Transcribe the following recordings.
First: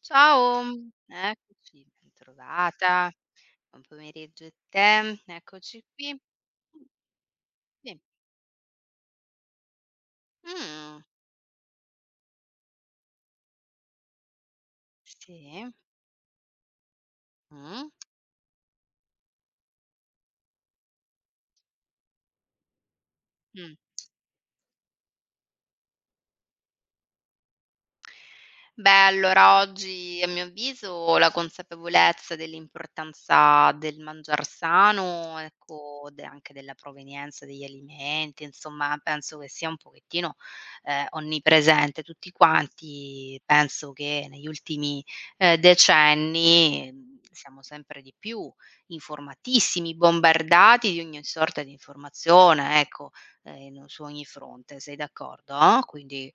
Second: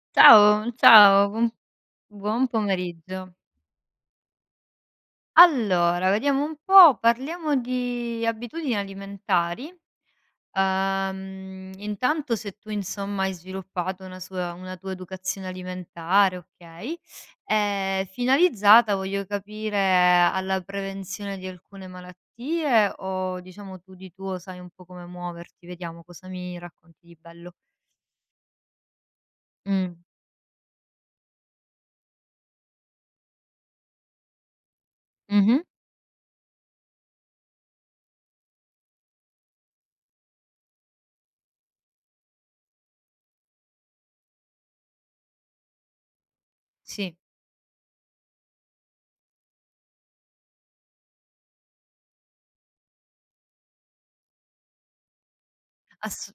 Ciao, Ciao, ciao, eccoci, buon bentrovata. pomeriggio. Buon pomeriggio a te. Eccoci Allora, qui. vediamo un po', parliamo Sì. di abitudini alimentari. Mh, Intanto se tu insomma hai sviluppato una tua educazione sì, alimentare, okay, mh, finalizzata voglio capire alla prevenzione di alcune malattie o mh. diciamo tu di tuo sai un po' come muoverti? Vediamo cosa mi racconti di bello. Beh, allora Mh. oggi, a mio avviso, la consapevolezza dell'importanza del mangiar sano, Mh-mh. ecco, de anche della provenienza degli alimenti, insomma, penso che sia un pochettino, onnipresente. Tutti quanti penso che negli ultimi, decenni, Sì, siamo sempre di più informatissimi, bombardati di ogni sorta di informazione, ecco, in su ogni fronte. Sei d'accordo? Quindi ass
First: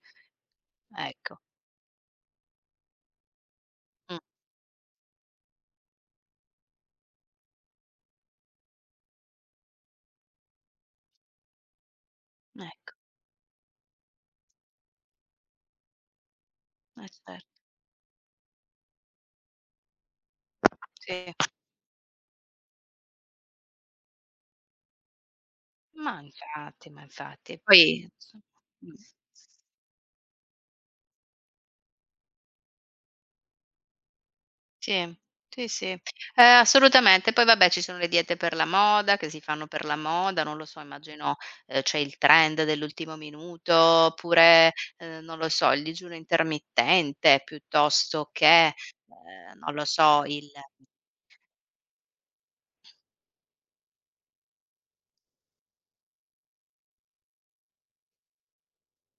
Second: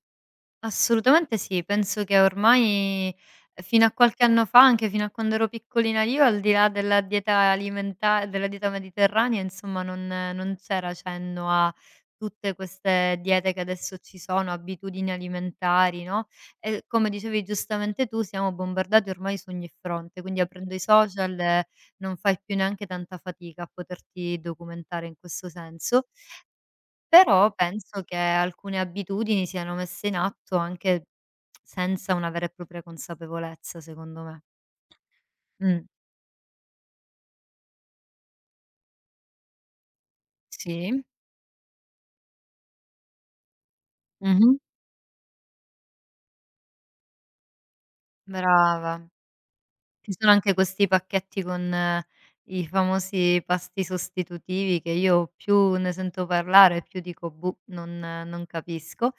assolutamente ecco. sì, penso che ormai fino a Mh, qualche anno fa, anche fino a quando ero piccolina io, al di là della dieta mediterranea, insomma, non c'era cenno a tutte ecco. queste diete che adesso ci sono, abitudini alimentari, no, e come Cer dicevi giustamente tu, siamo bombardati ormai su ogni fronte, quindi aprendo i sì. social non fai più neanche tanta fatica a poterti documentare in questo senso. Ma infatti, ma Però infatti. Poi penso che insomma, alcune mh. abitudini siano messe in atto anche senza una vera e propria consapevolezza, secondo me. Sì, sì, Mh. sì. Assolutamente. Poi vabbè, ci sono le diete per la moda, che si fanno per la moda, non lo so, Sì. immagino, c'è il trend dell'ultimo minuto, Mh-mh. oppure, non lo so, il digiuno intermittente, piuttosto che, Brava. non lo Ci so, sono il anche questi pacchetti con i famosi pasti sostitutivi che io più ne sento parlare, più dico: "Boh, non capisco",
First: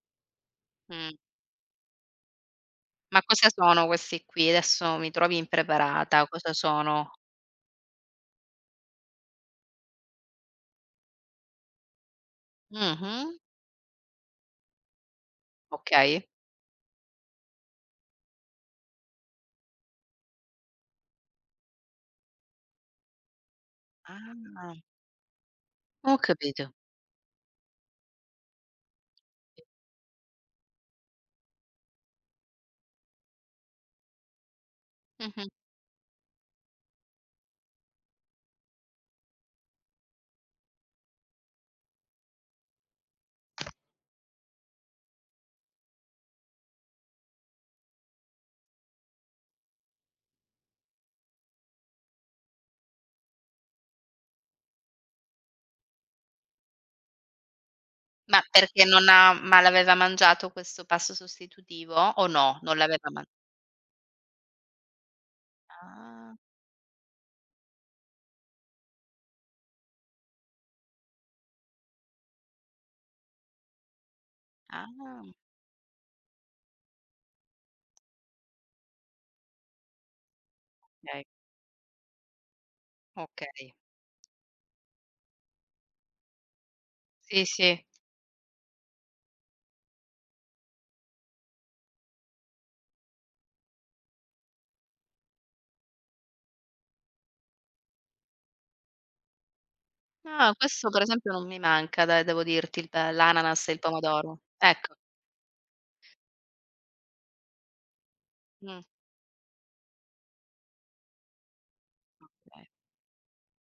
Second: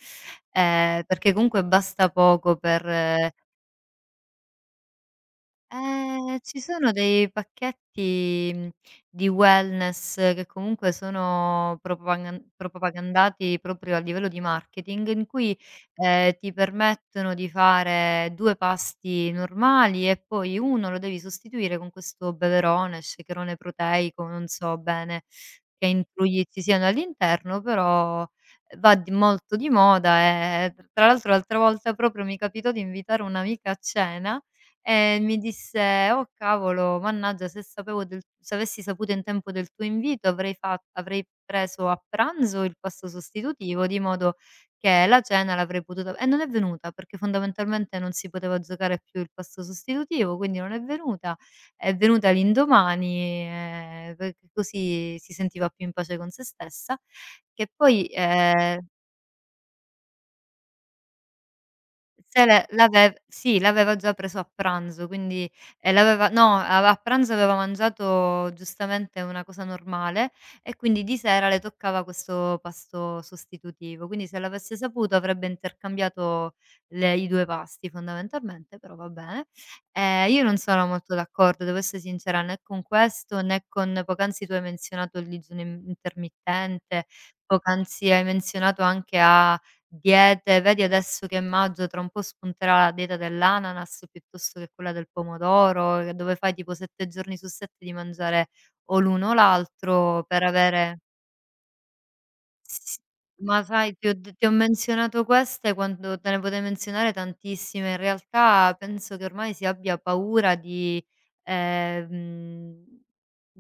mh, perché comunque basta poco per ma cosa sono questi qui? Adesso mi trovi impreparata, cosa ci sono sono? dei pacchetti, di wellness che comunque sono Mh-mh, propagandati proprio a livello di marketing, in cui, okay. Ti permettono di fare 2 pasti normali e poi 1 lo devi sostituire con questo beverone, shakerone proteico, non Ah. so bene che Ho intrugli ci capito. siano all'interno, però va di molto di moda e tra l'altro l'altra volta proprio mi capitò di invitare un'amica a cena e mi Mh-mh. disse: "Oh cavolo, mannaggia se sapevo del se avessi saputo in tempo del tuo invito avrei preso a pranzo il pasto sostitutivo di modo che la cena l'avrei potuta" e non è venuta perché fondamentalmente non si poteva giocare più il pasto sostitutivo, quindi non è venuta. È venuta l'indomani, perché così si sentiva più in pace con se stessa, che poi, Ma perché non ha ma l'aveva mangiato questo pasto sostitutivo o Se no? l'è Non l'aveva l'ave man sì, l'aveva già preso a pranzo, quindi l'aveva Ah, no, a pranzo aveva mangiato giustamente una cosa normale e quindi di sera le toccava questo pasto sostitutivo. Quindi se l'avesse saputo ah, avrebbe intercambiato le i 2 pasti fondamentalmente, però va bene. Io non sono molto okay, d'accordo, devo essere sincera, né con questo, né okay. con poc'anzi tu hai menzionato il digiuno in intermittente, Sì, sì. poc'anzi hai menzionato anche a diete, vedi adesso che è maggio, tra un po' spunterà la dieta dell'ananas piuttosto che quella del pomodoro, dove fai tipo 7 giorni su 7 di mangiare o l'uno o l'altro per No, questo avere per esempio non mi manca, de devo dirti, il S pe ma l'ananas e il sai pomodoro. ti ho Ecco. menzionato queste quando te ne potrei menzionare tantissime. In realtà Mh, penso che ormai si abbia paura di, okay. ehm,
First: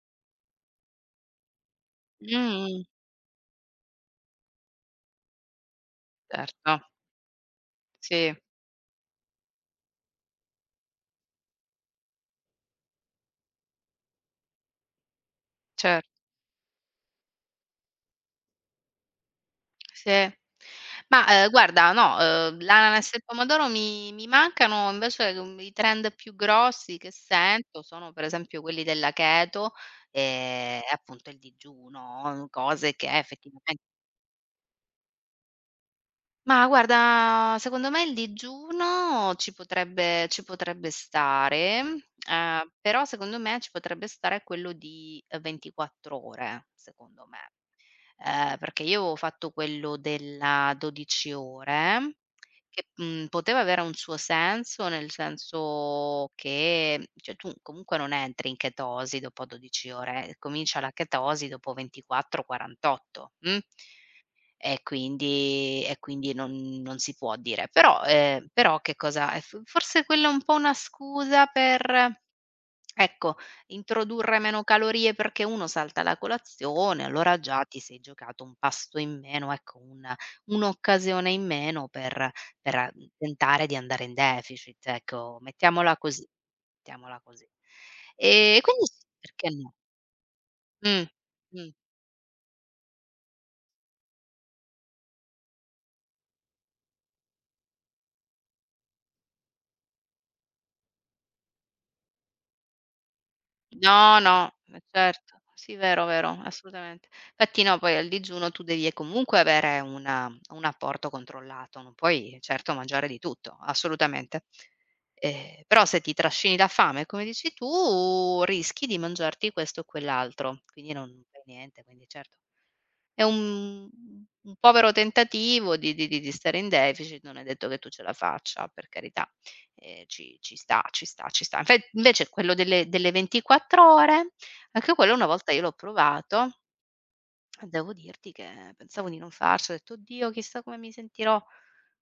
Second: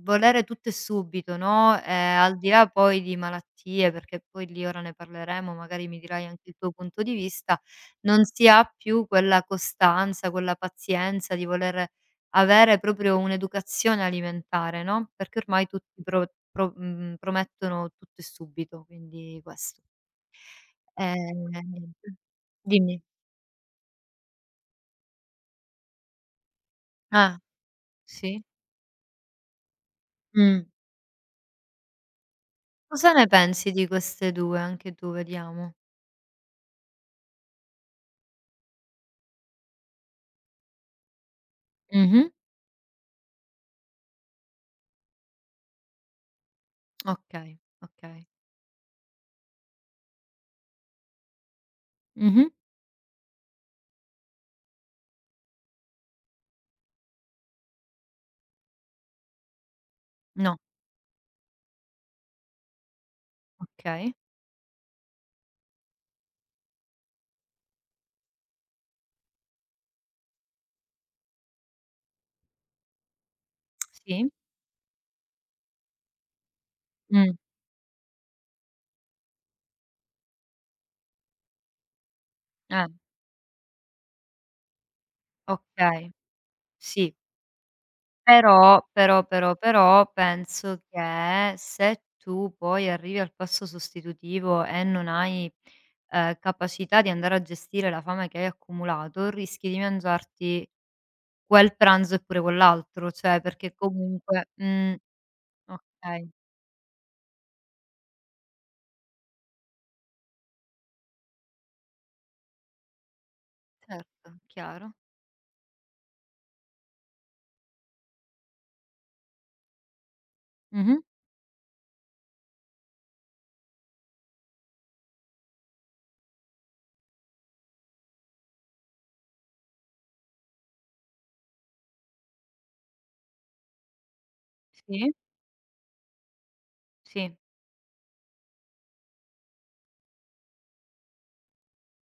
volere tutto e subito, no, al di là Mh-mh. poi di malattie, perché poi lì ora ne parleremo, magari mi dirai anche il tuo Certo. punto di vista, non Sì, si ha più quella costanza, quella pazienza di voler avere proprio un'educazione alimentare, no, perché ormai tutti cer promettono tutto e subito, quindi questo. sì. Ma, guarda, Niente. no, Dimmi. l'ananas e il pomodoro mi mancano, invece, i trend più grossi che Ah, sento sono, per sì? esempio, quelli della keto Mh. e appunto il digiuno, cose Cosa che ne pensi effettivamen di queste 2? Anche tu, vediamo. ma guarda, secondo me il digiuno ci potrebbe stare, Mh-mh. Però secondo me ci potrebbe stare quello di, 24 ore, secondo me. Okay, okay. Perché io avevo fatto quello della 12 ore, Mh-mh. che, poteva avere un suo senso, nel senso che cioè tu comunque non entri in chetosi dopo 12 ore, No, comincia la chetosi dopo 24, 48, okay. e quindi non si può dire. Però che cosa è, f forse quella è un po' una scusa per, ecco, Sì. introdurre meno calorie perché uno salta la colazione, Mh. allora già ti sei giocato un pasto in meno, ecco, una un'occasione in meno per Eh, a tentare di andare in deficit, ecco, mettiamola okay. così, Sì. mettiamola così. Quindi Però, sì, però, perché però, no? però penso Mh, che mh. se tu poi arrivi al passo sostitutivo e non hai, capacità di andare a gestire la fame che hai accumulato, rischi di mangiarti quel pranzo e pure quell'altro, cioè perché No, comunque no, ma certo. Sì, vero, okay, vero, assolutamente. Infatti no, poi al digiuno tu devi comunque avere una un apporto controllato, non puoi certo mangiare di tutto, certo, assolutamente. chiaro. Però se ti trascini la fame, come dici tu, rischi di mangiarti questo o quell'altro, quindi Mh-mh. non fai niente, quindi certo. È un povero tentativo di stare in deficit, non è detto che tu ce la faccia, per carità, ci sta, ci sta, ci sta. Infe Invece quello delle 24 ore, anche quello Sì, una volta io l'ho provato sì. e devo dirti che pensavo di non farcela, ho detto: "Oddio, chissà come mi sentirò".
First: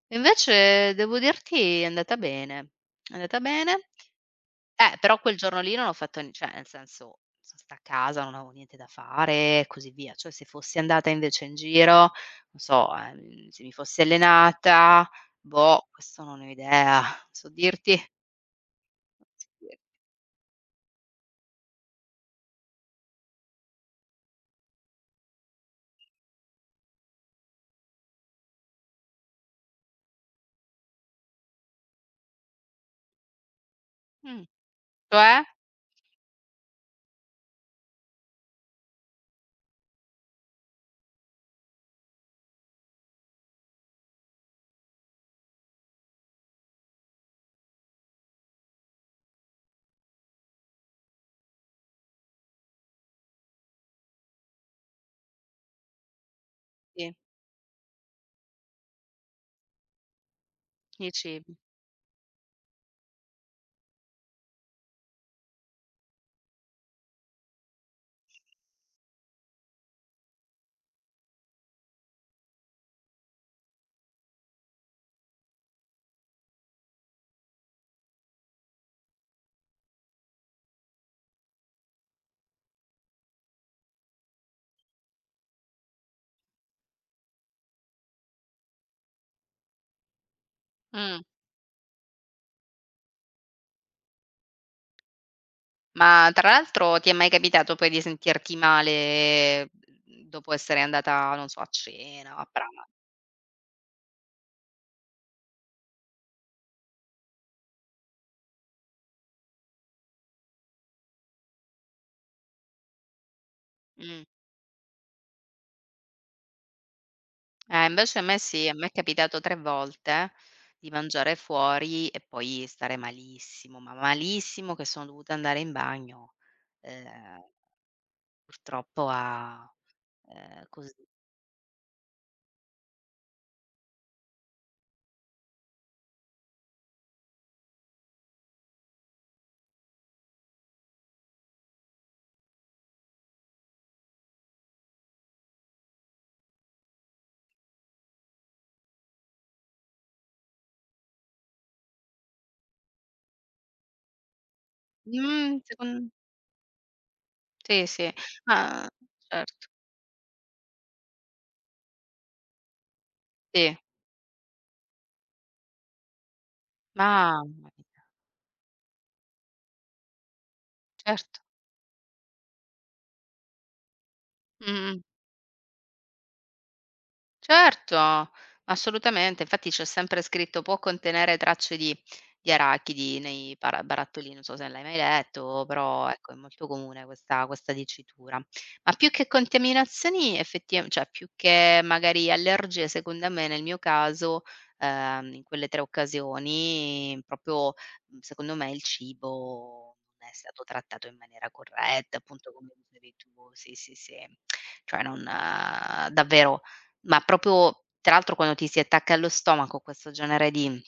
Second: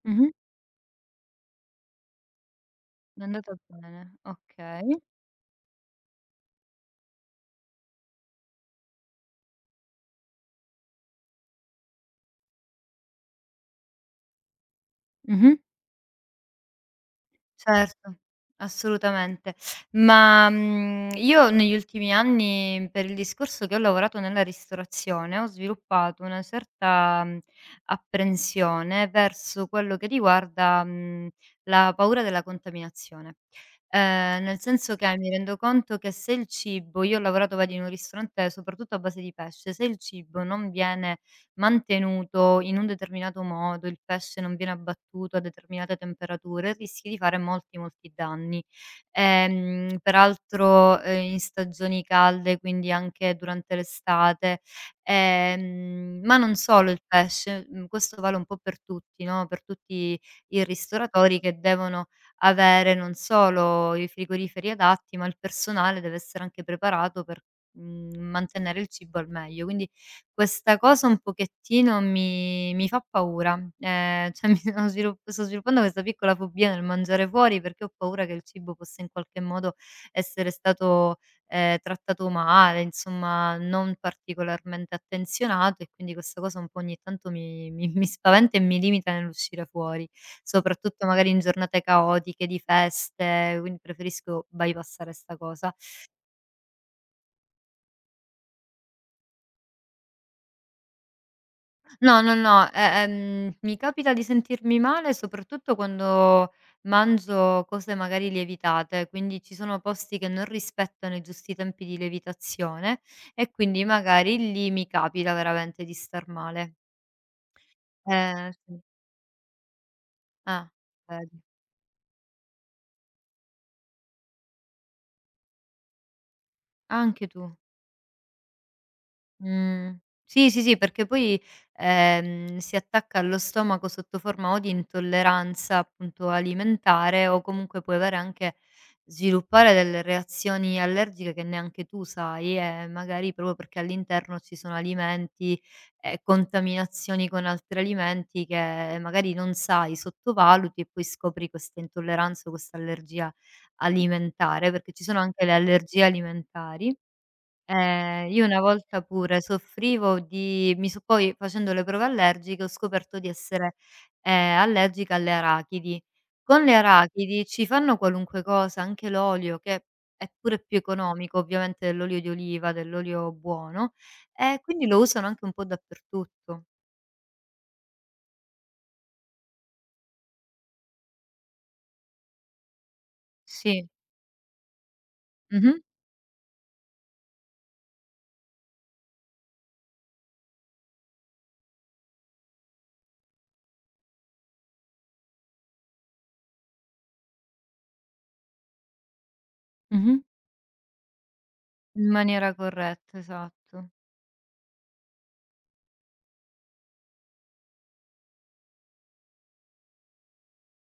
E Mh-mh. invece devo dirti è andata bene, è Mi è andata andata bene. bene, okay. Però quel giorno lì non ho fatto, n cioè nel senso, son stata a casa, non avevo niente da fare e così via. Cioè se fossi andata invece in giro, non so, se mi fossi allenata, Mh-mh. boh, questo non ne ho idea. Non so dirti. Certo, Non so assolutamente. dir Ma, io negli ultimi anni, per il discorso che ho lavorato nella ristorazione, ho sviluppato una certa, apprensione verso quello che riguarda, la paura della contaminazione. Mh, Nel senso che mi cioè? rendo conto che se il cibo io ho lavorato, vedi, in un ristorante soprattutto a base di pesce, se il cibo non viene mantenuto in un determinato modo, il pesce non viene abbattuto a determinate temperature, rischi di fare molti, molti danni. Peraltro, in stagioni calde, quindi anche durante l'estate, ma non solo il Sì, pesce, questo vale un po' per tutti, no, per tutti i dici, ristoratori che devono avere non solo i frigoriferi adatti, ma il personale deve essere anche preparato per, mantenere il cibo al meglio. Quindi questa cosa un pochettino mi fa paura. Cioè mi sono svilu sto sviluppando questa piccola fobia nel mangiare fuori, perché ho paura che il cibo possa in qualche modo essere stato, trattato male, insomma non particolarmente attenzionato e quindi questa cosa un po' ogni tanto mi spaventa e mi limita nell'uscire fuori, soprattutto mh. magari in giornate caotiche, di feste, quindi preferisco bypassare 'sta cosa. Ma tra l'altro ti è mai capitato poi di sentirti male, dopo essere andata, non so, a No, cena no, o a no, pranzo? Mi capita di sentirmi male soprattutto quando mangio cose magari lievitate, quindi ci sono posti che non rispettano i giusti tempi di lievitazione e quindi Mh. magari lì mi capita veramente di star male. Invece a me sì, a Sì. me è capitato 3 volte Ah, di mangiare vedi. fuori e poi stare malissimo, ma malissimo, che sono dovuta andare in bagno, Anche ehm, tu. purtroppo, a Mh. Sì, sì, sì, così. perché poi, si attacca allo stomaco sotto forma o di intolleranza, appunto, alimentare o comunque puoi avere anche sviluppare delle reazioni allergiche che neanche tu sai e magari proprio perché all'interno ci sono alimenti e contaminazioni con altri alimenti che magari non sai, sottovaluti e poi scopri questa intolleranza o questa allergia alimentare, perché ci sono anche le Mhmm, secon allergie alimentari. Sì, sì, Io una ma volta pure certo, soffrivo di mi so poi facendo le prove allergiche ho scoperto di essere, sì. Allergica alle arachidi. Con le Mamma arachidi ci mia, fanno qualunque cosa, anche l'olio che è pure più economico certo. ovviamente dell'olio di oliva, dell'olio buono, e quindi lo Mh-mh. usano anche un po' dappertutto. Certo, assolutamente. Infatti c'è sempre scritto: "Può contenere tracce di arachidi nei para Sì. barattolini", non so se l'hai mai letto, Mh-mh. però ecco è molto comune questa dicitura. Ma più che contaminazioni, effettiva cioè più che magari allergie, secondo me nel mio caso, in quelle 3 occasioni proprio, secondo me il cibo Mh-mh. non è stato trattato in maniera In corretta, appunto maniera come dicevi corretta, tu. Sì, esatto. sì, sì. Cioè, non davvero ma proprio, tra l'altro, quando ti si attacca allo stomaco questo genere di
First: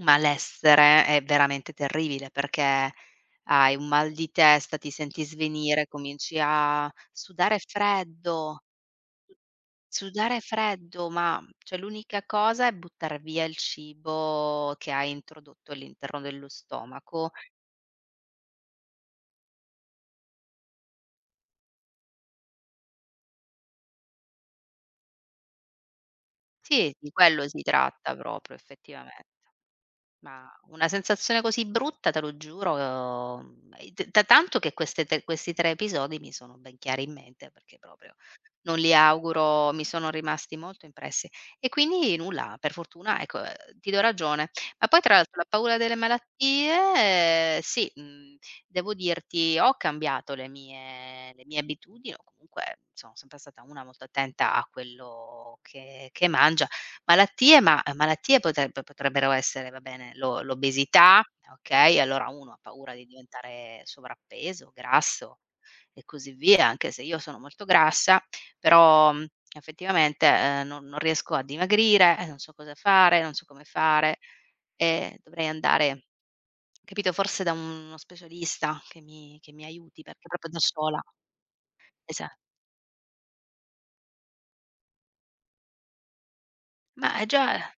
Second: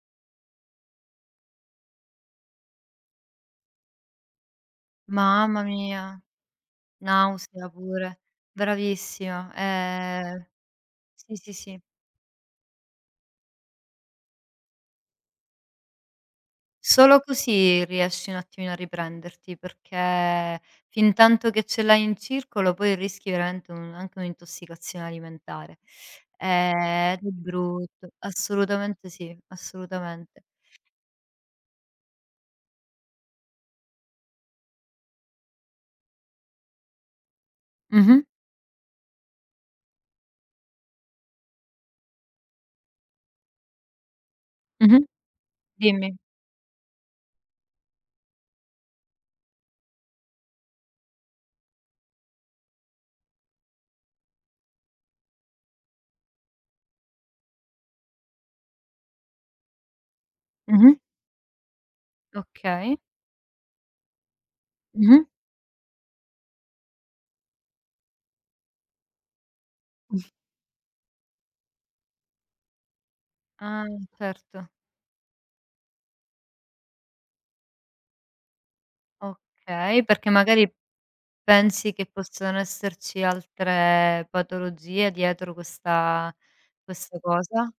malessere è veramente terribile, perché hai un mal di testa, ti senti Mamma svenire, mia, cominci a nausea pure. Bravissima. sudare freddo, Sì, ma sì, cioè sì. l'unica cosa è buttar via il cibo che hai introdotto all'interno dello Solo stomaco. così riesci un attimino a riprenderti, perché fintanto che ce l'hai in circolo poi rischi veramente un anche un'intossicazione alimentare. Sì, di Ed è quello si brutto. tratta proprio, Assolutamente effettivamen sì, assolutamente. ma una sensazione così brutta, te lo giuro, e t da tanto che queste te questi 3 episodi mi sono ben chiari in mente, perché proprio Mh-mh, non li auguro, mi sono rimasti molto impressi. E quindi nulla, per fortuna ecco, ti do ragione. Ma poi, mh-mh, tra l'altro, la paura delle dimmi. malattie, sì, devo dirti ho cambiato le mie abitudini, o comunque sono sempre stata una molto attenta a quello che mangia. Malattie potrebbero essere, va bene, Mh-mh, l'obesità, okay, allora uno ha paura okay. di diventare sovrappeso, Mh-mh. grasso e così via, anche se io sono molto grassa però, effettivamente, non riesco a dimagrire, e non so cosa fare, non so come Ah, fare, certo. e dovrei andare, capito, forse da uno specialista che mi aiuti, Okay, perché perché proprio da magari sola, pensi che esa possano esserci altre patologie dietro ma questa è già cosa?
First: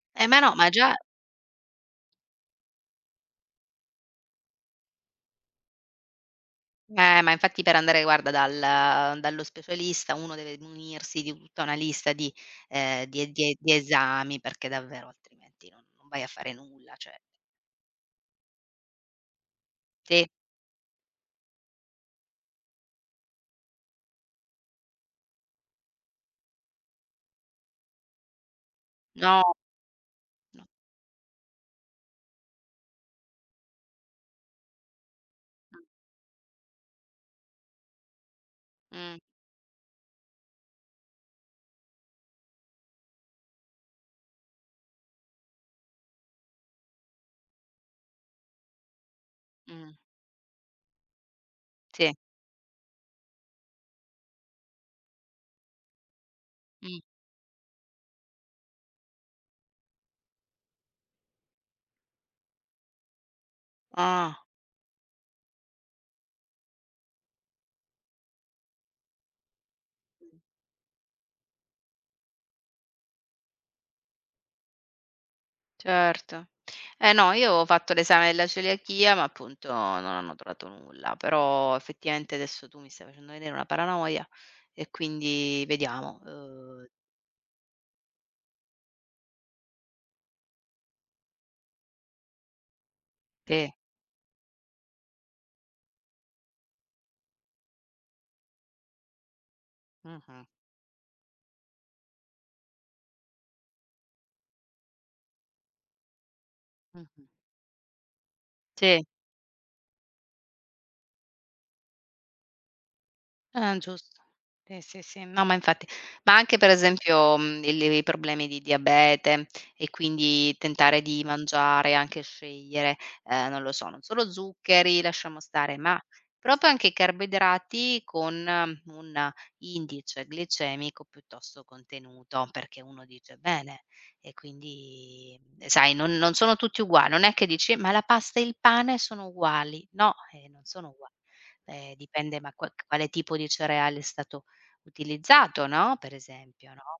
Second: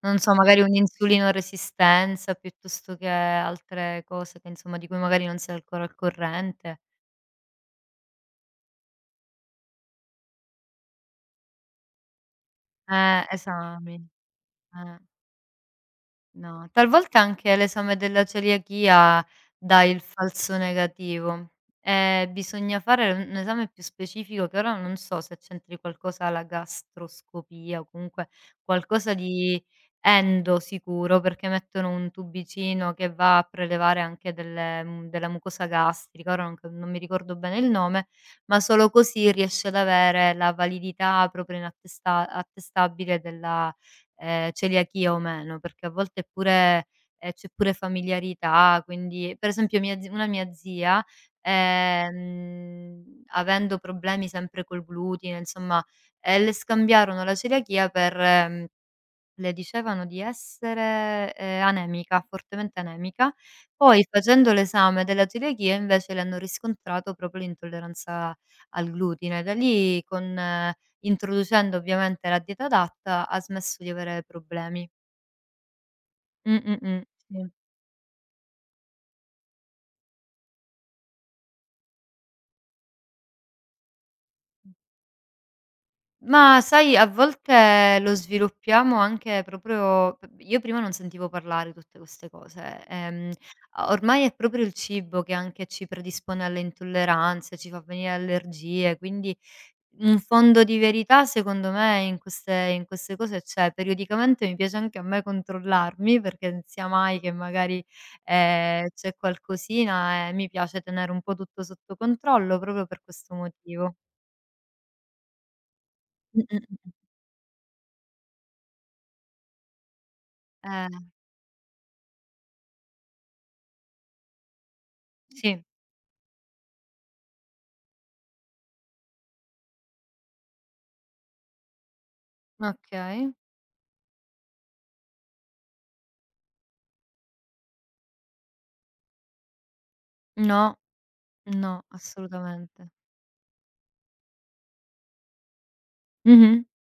Non so, ma no, magari ma già un'insulinoresistenza piuttosto che altre cose che insomma di cui magari non sei ancora al corrente. Ma infatti per andare, guarda, dallo specialista uno deve munirsi di tutta una lista di, ehm, di e di e di Esami, esami, perché eh. davvero altrimenti non vai a fare No, nulla, cioè talvolta anche l'esame della celiachia dà il sì, falso negativo e bisogna fare un esame più specifico che ora non so se c'entri qualcosa la gastroscopia o comunque qualcosa no, di endo no, sicuro, perché mettono un tubicino che va a prelevare anche della mucosa mh, gastrica, ora non mi ricordo bene il nome, ma solo mh, così riesci ad avere la validità proprio inattesta attestabile della celiachia o meno, perché a volte è pure c'è pure familiarità, quindi per esempio mh, mia z una mia zia, sì, avendo problemi sempre col glutine, insomma, le mh. scambiarono la celiachia per le dicevano di essere, anemica, fortemente anemica. Poi Ah, facendo l'esame della celiachia invece le hanno riscontrato proprio l'intolleranza al glutine. Da lì con introducendo ovviamente la dieta adatta ha smesso di avere problemi. certo. Mh, mh, mh, Eh no, sì. io avevo fatto l'esame della celiachia, ma appunto non hanno trovato nulla, però effettivamente adesso tu mi stai facendo venire una paranoia e quindi vediamo. Ma sai a volte lo sviluppiamo anche proprio p io prima non sentivo parlare di tutte queste cose, Sì. ormai è proprio il cibo che anche ci predispone alle intolleranze, ci fa venire allergie, quindi un Mh-mh, fondo di verità secondo me in queste cose c'è. Periodicamente mi piace anche a me controllarmi, perché non sia mai mh-mh. che magari, Sì. c'è qualcosina e mi piace tenere un po' tutto sotto controllo proprio per questo Ah, motivo. giusto. Sì, sì, sì. No, ma infatti, ma Mh, anche mh, per mh, mh. esempio, il i problemi di diabete e quindi Eh, tentare di mangiare, anche scegliere, non lo so, non solo zuccheri, lasciamo sì. stare, ma proprio anche i carboidrati con, un indice glicemico piuttosto contenuto, perché uno Okay. dice: "Bene", e quindi, sai, non sono tutti uguali, non è che dici: "Ma la pasta e il pane sono uguali." No, non No, sono ugua no, dipende, assolutamente. quale tipo di cereale è stato utilizzato, no, per Mh-mh. esempio, no,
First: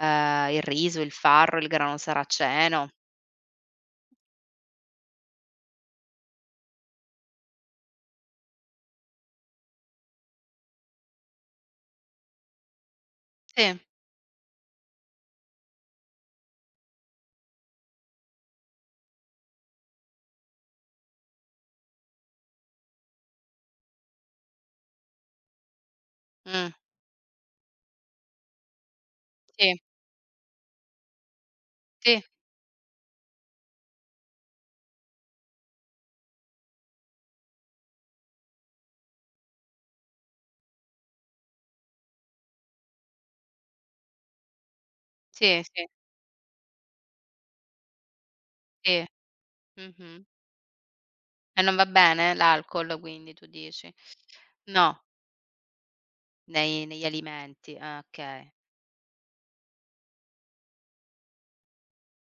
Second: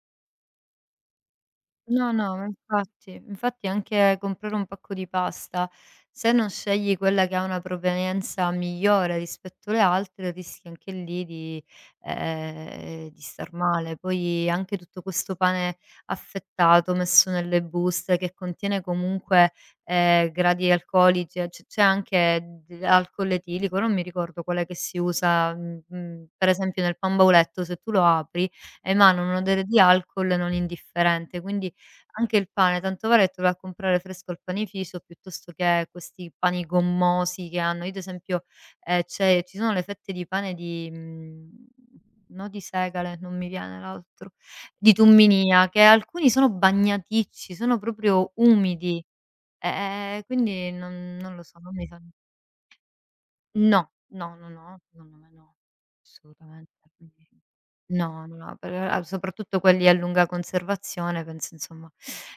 il riso, il farro, il grano No, no, ma saraceno. infatti. Infatti anche comprare un pacco di pasta, se non scegli quella che ha una provenienza migliore rispetto alle altre, rischi anche lì di star Sì, male. Poi anche tutto questo pane affettato, messo nelle buste, che contiene comunque, gradi alcolici, e c c'è anche d alcol etilico, non mi ricordo quale che si usa, per mh, esempio nel pan bauletto se tu lo apri, emana un odore sì, di alcol non indifferente, quindi sì, anche il pane, tanto vale che tu vai a comprare fresco il panificio piuttosto che questi pani gommosi che hanno. Io ad esempio, c'è ci sono le fette di pane di no di segale, non mi viene l'altro, di sì, tumminia, che sì, alcuni sono bagnaticci, sono proprio sì, umidi, mh-mh. Quindi non lo so, E non non va mi fan bene l'alcol quindi tu No, dici? no, no, no, No, secondo me no, assolutamente. nei negli Quindi alimenti, ah no, no, okay. no, per a soprattutto quelli a lunga conservazione penso insomma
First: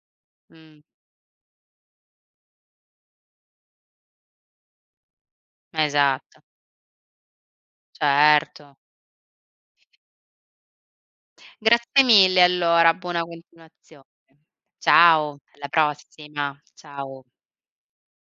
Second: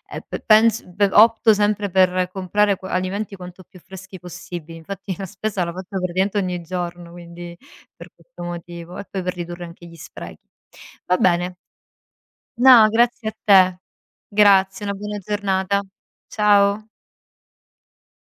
pe Mh, pens pe opto sempre per comprare qua alimenti quanto più freschi possibili. Infatti la spesa la faccio praticamente esatto, ogni giorno, quindi per questo certo. motivo e poi per ridurre anche gli sprechi. Va bene, Grazie mille no, allora, buona grazie a te. continuazione. Grazie, una buona Ciao, alla giornata. prossima. Ciao. Ciao.